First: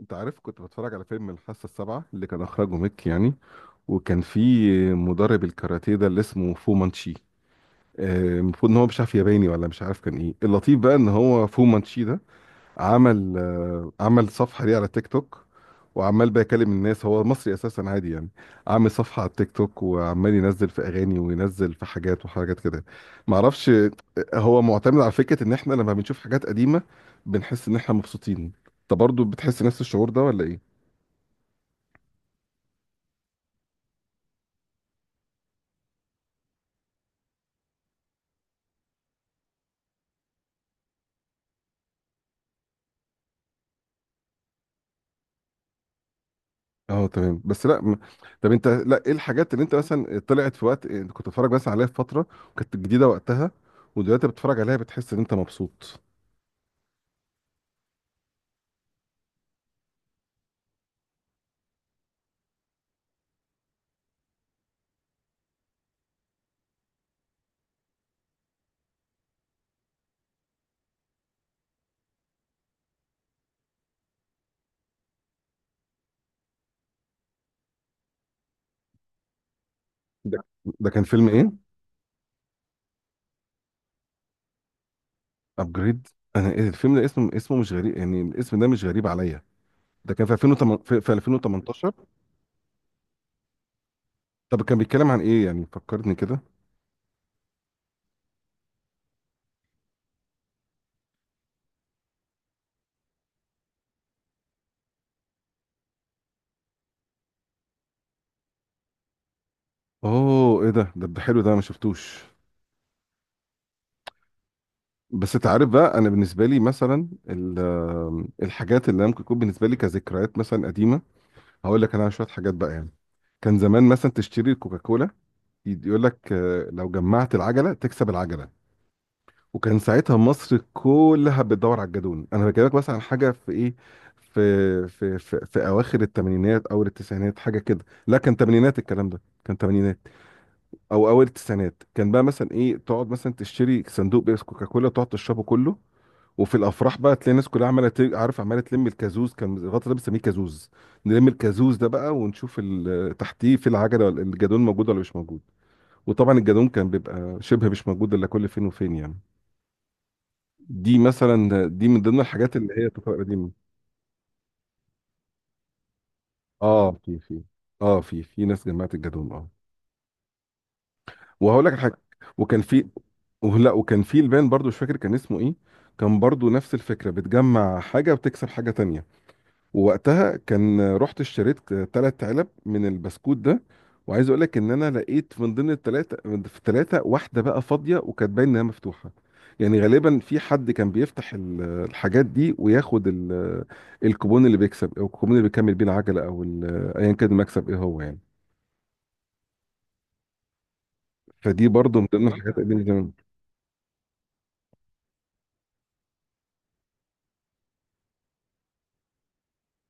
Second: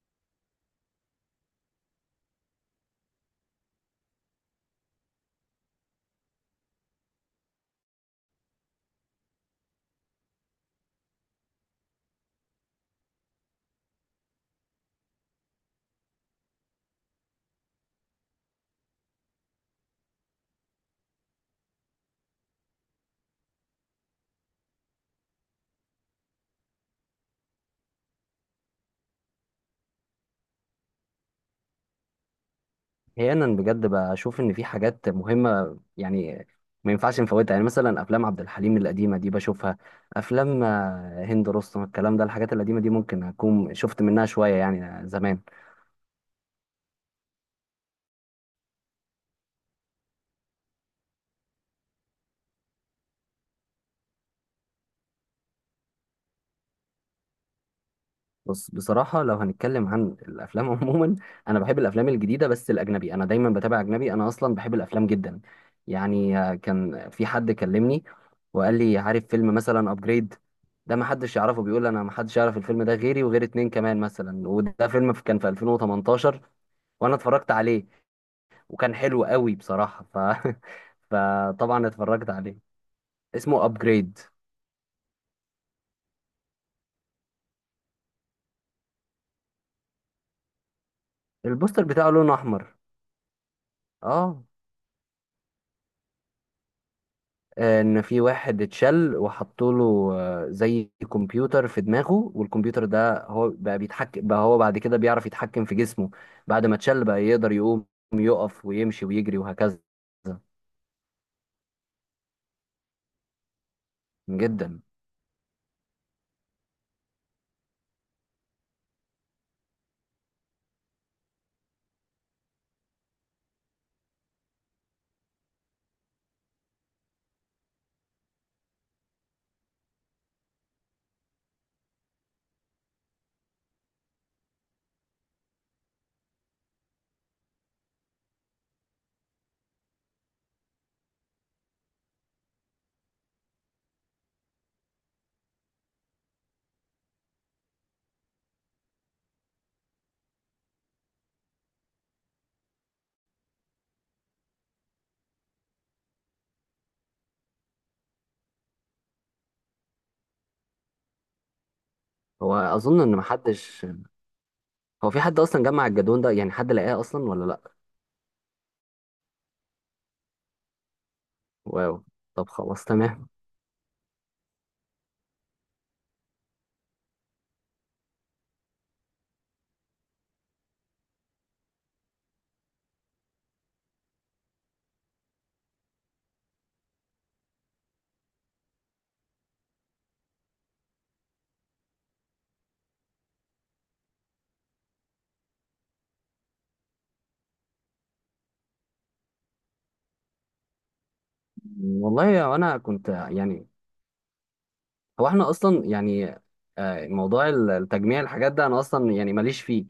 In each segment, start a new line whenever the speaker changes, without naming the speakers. انت عارف، كنت بتفرج على فيلم الحاسه السابعه اللي كان اخرجه ميك يعني. وكان في مدرب الكاراتيه ده اللي اسمه فو مانشي. المفروض ان هو مش عارف ياباني، ولا مش عارف كان ايه. اللطيف بقى ان هو فو مانشي ده عمل صفحه ليه على تيك توك، وعمال بقى يكلم الناس. هو مصري اساسا عادي يعني، عامل صفحه على التيك توك وعمال ينزل في اغاني وينزل في حاجات وحاجات كده. معرفش. هو معتمد على فكره ان احنا لما بنشوف حاجات قديمه بنحس ان احنا مبسوطين. انت برضه بتحس نفس الشعور ده ولا ايه؟
احيانا بجد بشوف ان في حاجات مهمه يعني، ما ينفعش نفوتها. يعني مثلا افلام عبد الحليم القديمه دي بشوفها. افلام هند رستم الكلام ده الحاجات القديمه دي ممكن اكون شفت منها شويه يعني زمان.
اه تمام. بس لا م- طب انت، لا ايه الحاجات اللي انت مثلا طلعت في وقت انت كنت بتتفرج بس عليها في فتره وكانت جديده وقتها، ودلوقتي بتتفرج عليها بتحس ان انت مبسوط؟
بص بصراحة لو هنتكلم عن الأفلام عموما، أنا بحب الأفلام الجديدة بس الأجنبي. أنا دايما بتابع أجنبي، أنا أصلا بحب الأفلام جدا. يعني كان في حد كلمني وقال لي عارف فيلم مثلا أبجريد؟ ده ما حدش يعرفه، بيقول أنا ما حدش يعرف الفيلم ده غيري وغير اتنين كمان مثلا. وده فيلم كان في 2018، وأنا اتفرجت عليه وكان حلو قوي بصراحة
ده كان فيلم ايه؟
فطبعا اتفرجت عليه. اسمه أبجريد.
ابجريد. انا ايه الفيلم ده، اسمه مش غريب يعني، الاسم ده مش غريب عليا. ده كان في 2008، في في
البوستر
2018؟
بتاعه لونه أحمر. اه.
طب كان بيتكلم عن ايه يعني، فكرني كده.
ان في واحد اتشل وحطوا له زي كمبيوتر في دماغه، والكمبيوتر ده هو بقى بيتحكم، بقى هو بعد كده بيعرف يتحكم في جسمه. بعد ما اتشل بقى يقدر يقوم، يقف ويمشي ويجري وهكذا.
اوه، ايه ده حلو، ده أنا ما شفتوش.
جدا.
بس انت عارف بقى، انا بالنسبه لي مثلا الحاجات اللي ممكن تكون بالنسبه لي كذكريات مثلا قديمه، هقول لك انا على شويه حاجات بقى يعني. كان زمان مثلا تشتري الكوكاكولا، يقول لك لو جمعت العجله تكسب العجله. وكان ساعتها مصر كلها بتدور على الجدون. انا بكلمك مثلا عن حاجه في ايه، في اواخر الثمانينات او التسعينات، حاجه كده. لا كان ثمانينات، الكلام ده كان ثمانينات او اول التسعينات. كان بقى مثلا ايه، تقعد مثلا تشتري صندوق بيس كوكاكولا، تقعد تشربه كله. وفي الافراح بقى تلاقي الناس كلها عارف، عماله تلم الكازوز. كان الغطا ده بنسميه كازوز، نلم الكازوز ده بقى ونشوف تحتيه في العجله، ولا الجدون موجود ولا مش موجود. وطبعا الجدون كان بيبقى شبه مش موجود الا كل فين وفين يعني. دي مثلا، دي من ضمن
هو
الحاجات اللي هي
اظن ان
تفرق قديمه.
محدش، هو في حد اصلا جمع الجدول ده يعني؟ حد
اه،
لقاه
في
اصلا
في
ولا لا؟
اه في في ناس جمعت الجدون، اه. وهقول لك
واو.
حاجه،
طب
وكان
خلاص
في،
تمام.
ولا وكان في البان برضو مش فاكر كان اسمه ايه. كان برضو نفس الفكره، بتجمع حاجه وتكسب حاجه تانية. ووقتها كان رحت اشتريت ثلاث علب من البسكوت ده، وعايز اقول لك ان انا لقيت من ضمن الثلاثه، في الثلاثه واحده بقى فاضيه، وكانت باين انها مفتوحه. يعني غالبا في حد كان بيفتح الحاجات دي وياخد الكوبون اللي بيكسب، او الكوبون اللي بيكمل بيه العجله، او ايا كان المكسب ايه هو يعني. فدي برضو من ضمن
والله
الحاجات
انا
اللي
كنت
زمان.
يعني، هو احنا اصلا يعني، موضوع التجميع الحاجات ده انا اصلا يعني ماليش فيه.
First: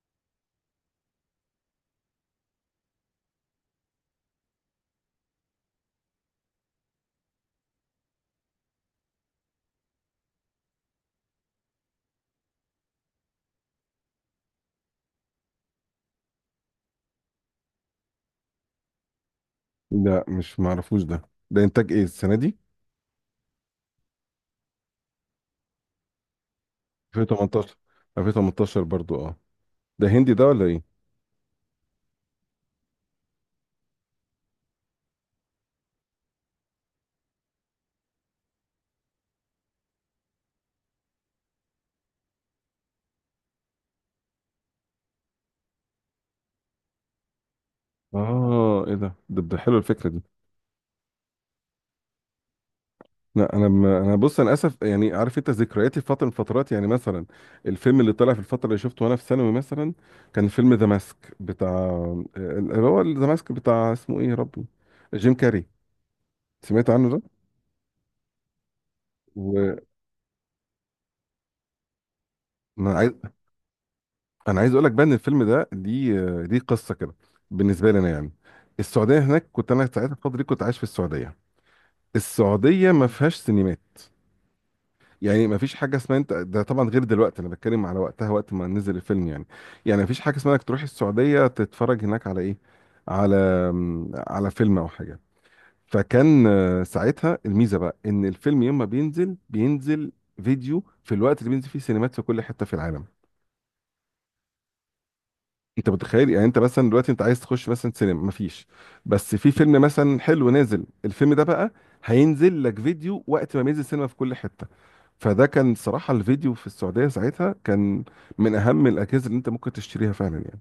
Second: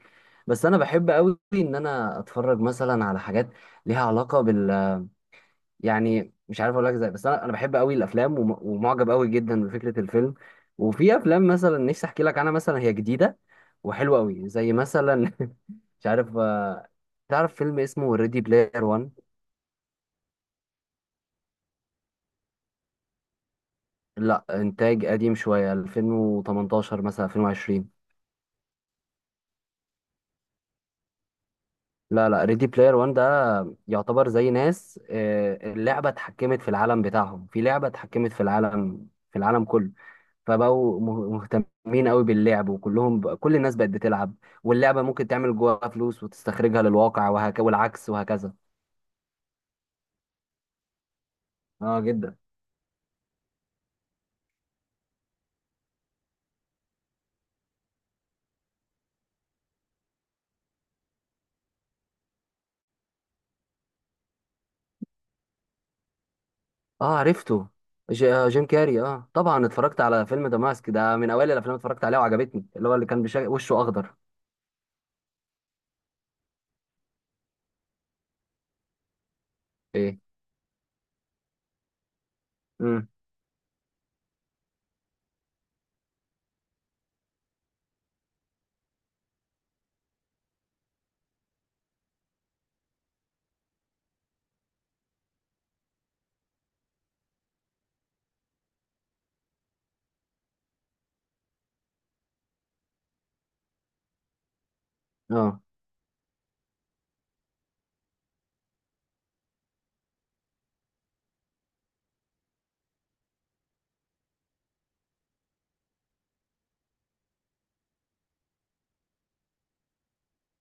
بس انا بحب قوي ان انا اتفرج مثلا على حاجات ليها علاقه بال، يعني مش عارف اقول لك ازاي. بس انا بحب قوي الافلام ومعجب قوي جدا بفكره الفيلم. وفي افلام مثلا نفسي احكي لك عنها، مثلا هي جديده وحلوه قوي زي مثلا مش عارف. تعرف فيلم اسمه ريدي بلاير 1؟
لا مش معرفوش ده. ده انتاج ايه السنه دي؟
لا، انتاج قديم شويه، 2018 مثلا
2018؟
2020.
2018 برضو، اه. ده هندي ده ولا ايه؟
لا لا، ريدي بلاير 1 ده يعتبر زي ناس اللعبة اتحكمت في العالم بتاعهم، في لعبة اتحكمت في العالم، في العالم كله. فبقوا مهتمين قوي باللعب، وكلهم بقى كل الناس بقت بتلعب. واللعبة ممكن تعمل جواها فلوس وتستخرجها للواقع وهك، والعكس وهكذا.
اه، ايه ده حلو الفكره دي.
اه جدا.
لا انا م... انا بص، انا اسف يعني. عارف، انت ذكرياتي في فتره من الفترات يعني مثلا، الفيلم اللي طلع في الفتره اللي شفته وانا في ثانوي مثلا، كان فيلم ذا ماسك بتاع، اللي هو ذا ماسك بتاع اسمه ايه يا ربي. جيم كاري، سمعت عنه
اه
ده.
عرفته. جيم كاري، اه طبعا
وانا
اتفرجت على فيلم ذا ماسك ده، من اوائل الافلام اللي اتفرجت عليها وعجبتني، اللي هو اللي
عايز
كان وشه اخضر.
انا عايز اقول لك بقى، ان الفيلم ده، دي قصه كده. بالنسبه لي انا يعني، السعوديه هناك، كنت انا ساعتها
ايه.
الفتره دي كنت عايش في السعوديه. السعوديه ما
امم.
فيهاش سينمات. يعني ما فيش حاجه اسمها انت ده، طبعا غير دلوقتي، انا بتكلم على وقتها وقت ما نزل الفيلم يعني. يعني ما فيش حاجه اسمها انك تروح السعوديه تتفرج هناك على ايه، على، على فيلم او حاجه. فكان ساعتها الميزه بقى ان الفيلم يوم ما بينزل، بينزل فيديو في الوقت اللي بينزل فيه سينمات في كل حته في العالم.
اه
انت متخيل يعني، انت مثلا دلوقتي انت عايز تخش مثلا سينما، مفيش. بس في فيلم مثلا حلو نازل، الفيلم ده بقى هينزل لك فيديو وقت ما بينزل سينما في كل حته. فده كان صراحة الفيديو في السعودية ساعتها كان من أهم الأجهزة اللي أنت ممكن تشتريها فعلا يعني،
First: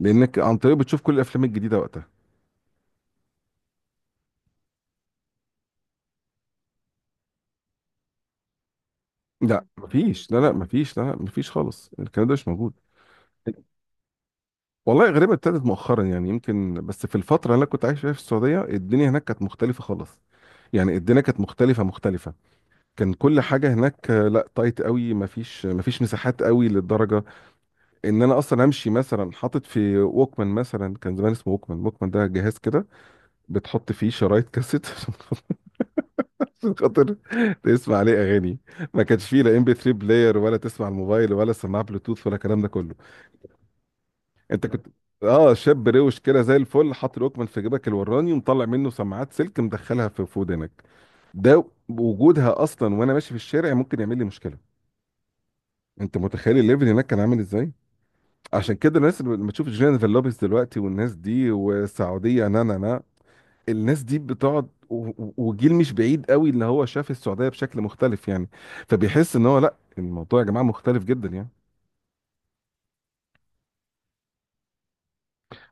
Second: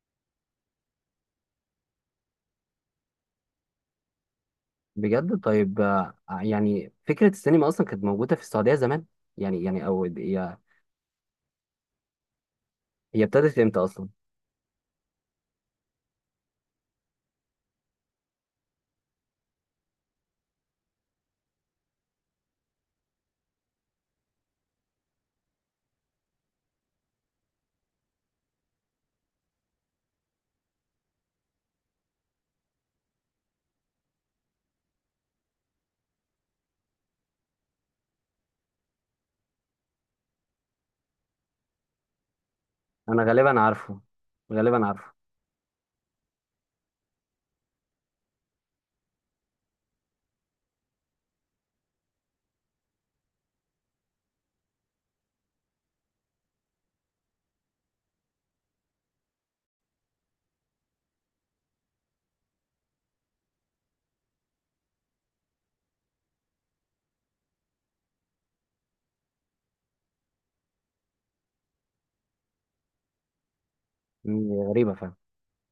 لأنك عن طريقه بتشوف كل الأفلام الجديدة وقتها.
بجد. طيب يعني فكرة السينما أصلا كانت موجودة في السعودية زمان يعني؟
لا
يعني أو
مفيش، لا لا
هي،
مفيش، لا لا مفيش خالص، الكلام ده مش موجود.
هي ابتدت إمتى أصلا؟
والله غريبة، ابتدت مؤخرا يعني يمكن. بس في الفترة اللي أنا كنت عايش فيها في السعودية، الدنيا هناك كانت مختلفة خالص. يعني الدنيا كانت مختلفة كان كل حاجة هناك لا تايت قوي، مفيش، مساحات قوي للدرجة، إن أنا أصلا أمشي مثلا حاطط في ووكمان. مثلا كان زمان اسمه ووكمان، ووكمان ده جهاز كده بتحط فيه شرايط كاسيت عشان خاطر تسمع عليه اغاني. ما كانش فيه لا ام بي 3 بلاير، ولا تسمع الموبايل، ولا سماعه بلوتوث، ولا الكلام ده كله.
أنا غالبا عارفه،
انت كنت
غالبا عارفه.
اه، شاب روش كده زي الفل، حاطط الوكمان في جيبك الوراني، ومطلع منه سماعات سلك مدخلها في في ودنك. ده وجودها اصلا وانا ماشي في الشارع ممكن يعمل لي مشكله. انت متخيل الليفل هناك كان عامل ازاي؟ عشان كده الناس اللي لما تشوف جينيفر لوبيز دلوقتي والناس دي والسعوديه نا نا نا، الناس دي بتقعد وجيل مش بعيد قوي اللي هو شاف السعودية بشكل مختلف يعني، فبيحس ان هو لا، الموضوع يا جماعة مختلف جدا يعني.
مم، غريبة فعلا.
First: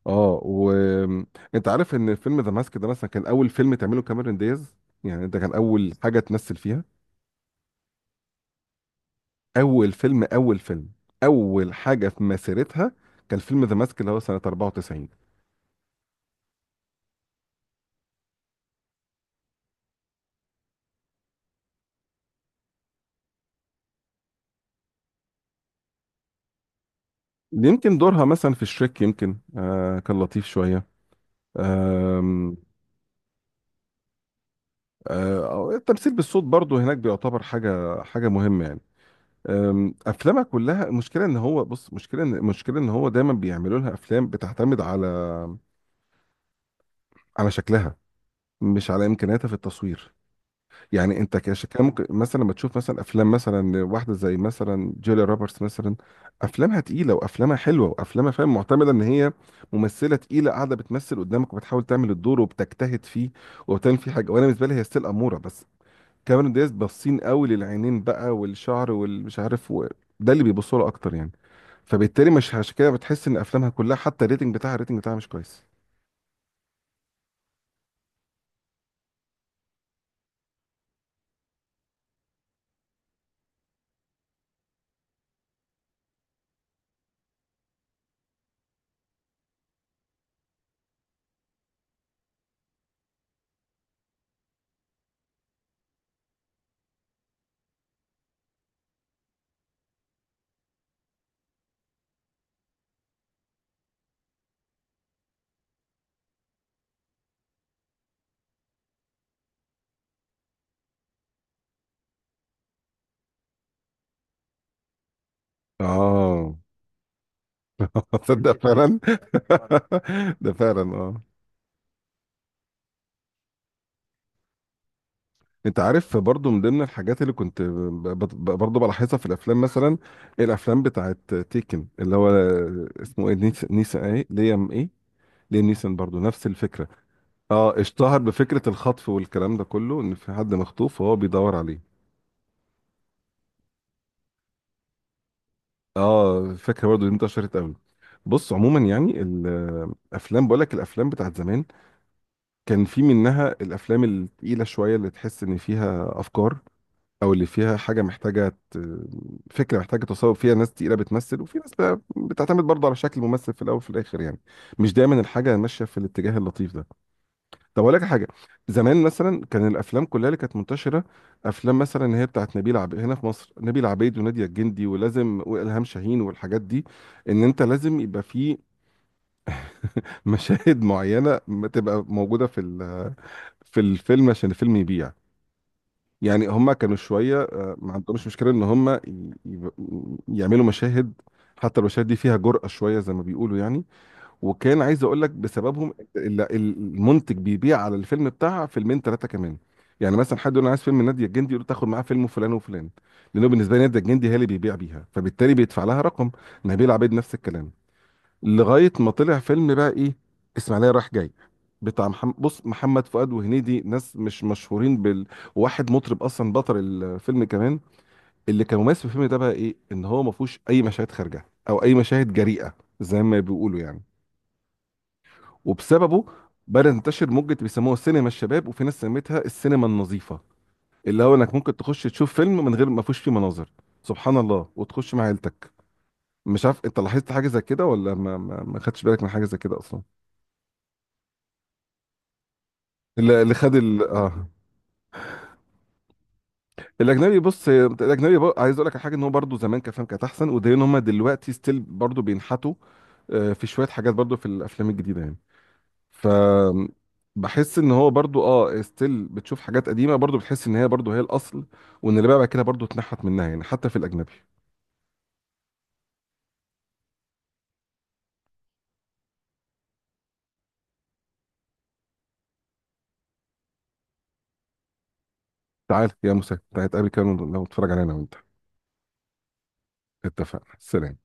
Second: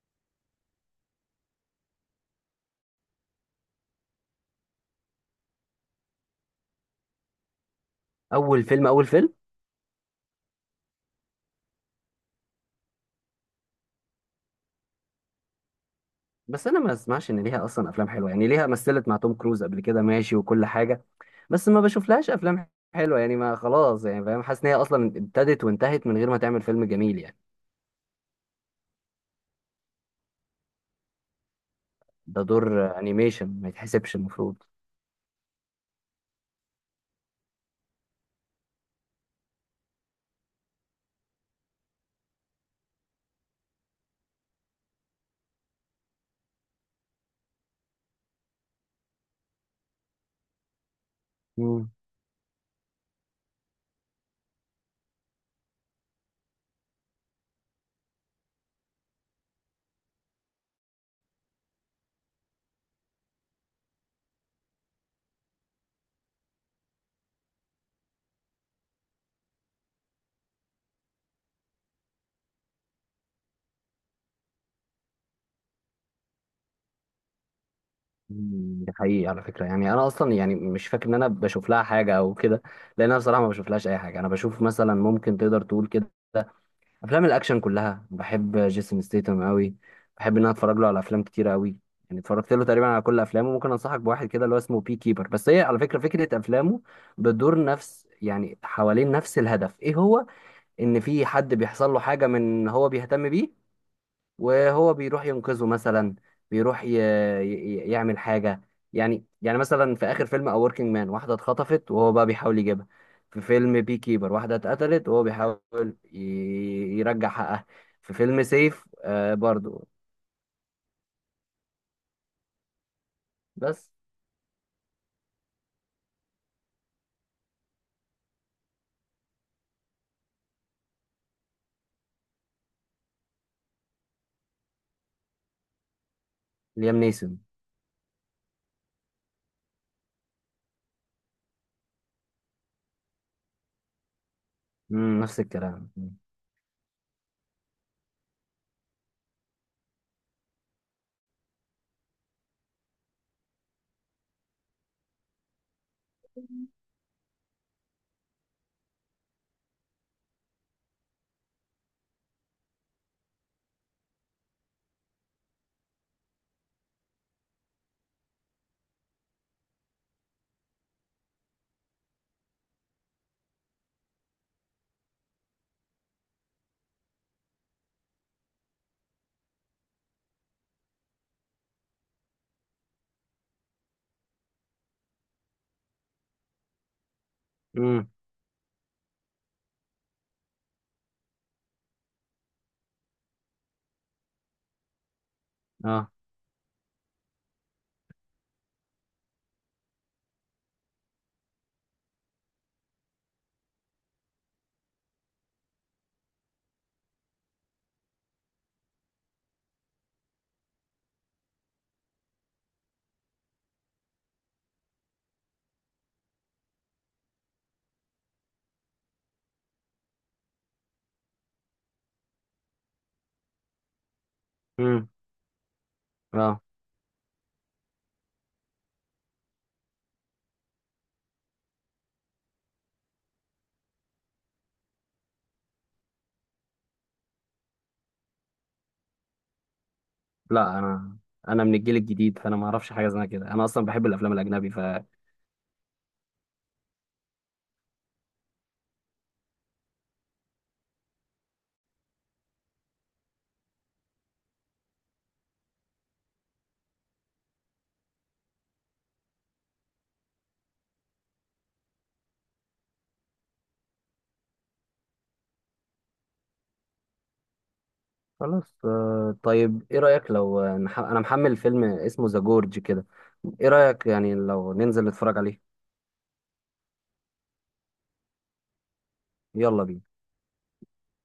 اه، وانت عارف ان فيلم ذا ماسك ده مثلا كان اول فيلم تعمله كاميرون دياز. يعني ده كان اول حاجة تمثل فيها.
أول فيلم، أول فيلم.
اول فيلم، اول فيلم، اول حاجة في مسيرتها، كان فيلم ذا ماسك اللي هو سنة 94.
بس أنا ما أسمعش إن ليها أصلا أفلام حلوة يعني. ليها مثلت مع توم كروز قبل كده ماشي وكل حاجة، بس ما بشوف لهاش أفلام حلوة يعني. ما خلاص يعني فاهم، حاسس إن هي أصلا ابتدت وانتهت من غير ما تعمل فيلم جميل يعني.
يمكن دورها مثلا في الشريك يمكن، كان لطيف شوية.
ده
آم،
دور أنيميشن، ما يتحسبش المفروض.
التمثيل بالصوت برضو هناك بيعتبر حاجة مهمة يعني. افلامها كلها، المشكله ان هو بص، مشكله ان المشكله ان هو دايما بيعملوا لها افلام بتعتمد على، على شكلها، مش على امكانياتها في التصوير. يعني انت كان ممكن مثلا لما تشوف مثلا افلام مثلا واحده زي مثلا جوليا روبرتس مثلا، افلامها تقيله، وافلامها حلوه، وافلامها فاهم، معتمده ان هي ممثله تقيله قاعده بتمثل قدامك وبتحاول تعمل الدور وبتجتهد فيه وبتعمل فيه حاجه. وانا بالنسبه لي هي ستيل اموره بس. كاميرون دياز، باصين قوي للعينين بقى والشعر ده اللي بيبصوا له اكتر يعني. فبالتالي مش عشان كده بتحس ان افلامها كلها، حتى الريتنج بتاعها، مش كويس.
مم، دي حقيقي على فكرة. يعني أنا أصلا يعني مش فاكر إن أنا بشوف لها حاجة أو كده، لأن أنا بصراحة ما بشوف لهاش أي حاجة. أنا بشوف مثلا، ممكن تقدر تقول كده، أفلام الأكشن كلها. بحب جيسون ستيتم أوي، بحب إن أنا أتفرج له على أفلام كتيرة أوي. يعني اتفرجت له تقريبا على كل أفلامه. ممكن أنصحك بواحد كده اللي هو اسمه بي كيبر. بس هي على فكرة فكرة أفلامه بتدور نفس يعني حوالين نفس الهدف، إيه هو؟ إن في حد بيحصل له حاجة من هو بيهتم بيه، وهو بيروح ينقذه مثلا، بيروح يعمل حاجة. يعني يعني مثلا في آخر فيلم A Working Man، واحدة اتخطفت وهو بقى بيحاول يجيبها. في فيلم بي كيبر واحدة اتقتلت وهو بيحاول
اه
يرجع حقها. في فيلم
تصدق
سيف
فعلا.
آه برضو،
ده فعلا، اه.
بس.
انت عارف، برضو من ضمن الحاجات اللي كنت برضو بلاحظها في الافلام مثلا، الافلام بتاعت تيكن اللي هو اسمه ايه، نيسان ايه، ليام ايه، ليام نيسان، برضو نفس الفكره.
ليام نيسون.
اه، اشتهر بفكره الخطف والكلام ده كله، ان في حد مخطوف وهو بيدور عليه.
مم، نفس الكلام.
اه فاكر برضه دي انتشرت قوي. بص عموما يعني، الافلام، بقول لك الافلام بتاعت زمان كان في منها الافلام التقيله شويه، اللي تحس ان فيها افكار، او اللي فيها حاجه محتاجه فكره محتاجه تصور فيها ناس تقيله بتمثل، وفي ناس بقى بتعتمد برضه على شكل الممثل في الاول وفي الاخر يعني. مش دايما الحاجه ماشيه في الاتجاه اللطيف ده. طب اقول لك حاجه، زمان مثلا كان الافلام كلها اللي كانت منتشره، افلام مثلا اللي هي بتاعت نبيل عبيد، هنا في مصر نبيل عبيد وناديه الجندي ولازم والهام شاهين والحاجات دي، ان انت لازم يبقى في مشاهد معينه ما تبقى موجوده في في الفيلم عشان الفيلم يبيع. يعني هما كانوا شويه ما
امم.
عندهمش مشكله ان هما يعملوا مشاهد. حتى المشاهد دي فيها جرأة شويه زي ما بيقولوا يعني. وكان عايز اقول لك بسببهم
اه.
المنتج بيبيع على الفيلم بتاعها فيلمين ثلاثه كمان. يعني مثلا حد يقول انا عايز فيلم ناديه الجندي، يقول له تاخد معاه فيلم فلان وفلان، لانه بالنسبه لي ناديه الجندي هي اللي بيبيع بيها، فبالتالي بيدفع لها رقم. نبيل عبيد نفس الكلام. لغايه ما طلع فيلم بقى ايه، اسماعيليه رايح جاي، بتاع محمد، بص، محمد فؤاد وهنيدي، ناس مش مشهورين بال، واحد مطرب اصلا بطل الفيلم كمان. اللي كان مميز في الفيلم ده بقى ايه، ان هو ما فيهوش اي مشاهد خارجه او اي مشاهد جريئه زي ما بيقولوا يعني.
امم.
وبسببه
اه.
بدأ ينتشر موجة بيسموها سينما الشباب، وفي ناس سميتها السينما النظيفة، اللي هو انك ممكن تخش تشوف فيلم من غير ما فيهوش فيه مناظر سبحان الله، وتخش مع عيلتك. مش عارف انت لاحظت حاجة زي كده ولا ما خدتش بالك من حاجة زي كده اصلا.
لا انا من الجيل الجديد، فانا ما اعرفش حاجه زي
اللي
كده.
اللي
انا
خد
اصلا بحب
ال...
الافلام
اه
الاجنبي.
الاجنبي، بص، الاجنبي بقى، عايز اقول لك على حاجه، ان هو برضه زمان كان فاهم كانت احسن، وده ان هم دلوقتي ستيل برضه بينحتوا في شويه حاجات برضه في الافلام الجديده يعني. ف بحس ان هو برضو اه ستيل بتشوف حاجات قديمه، برضو بتحس ان هي برضو هي الاصل، وان اللي بقى بعد كده برضو اتنحت منها يعني حتى في الاجنبي.
خلاص. طيب ايه رأيك لو انا محمل فيلم اسمه ذا جورج كده، ايه رأيك يعني لو ننزل نتفرج عليه؟
تعال يا موسى، تعال نتقابل كده لو نتفرج علينا وانت.
يلا بينا.
اتفقنا، سلام.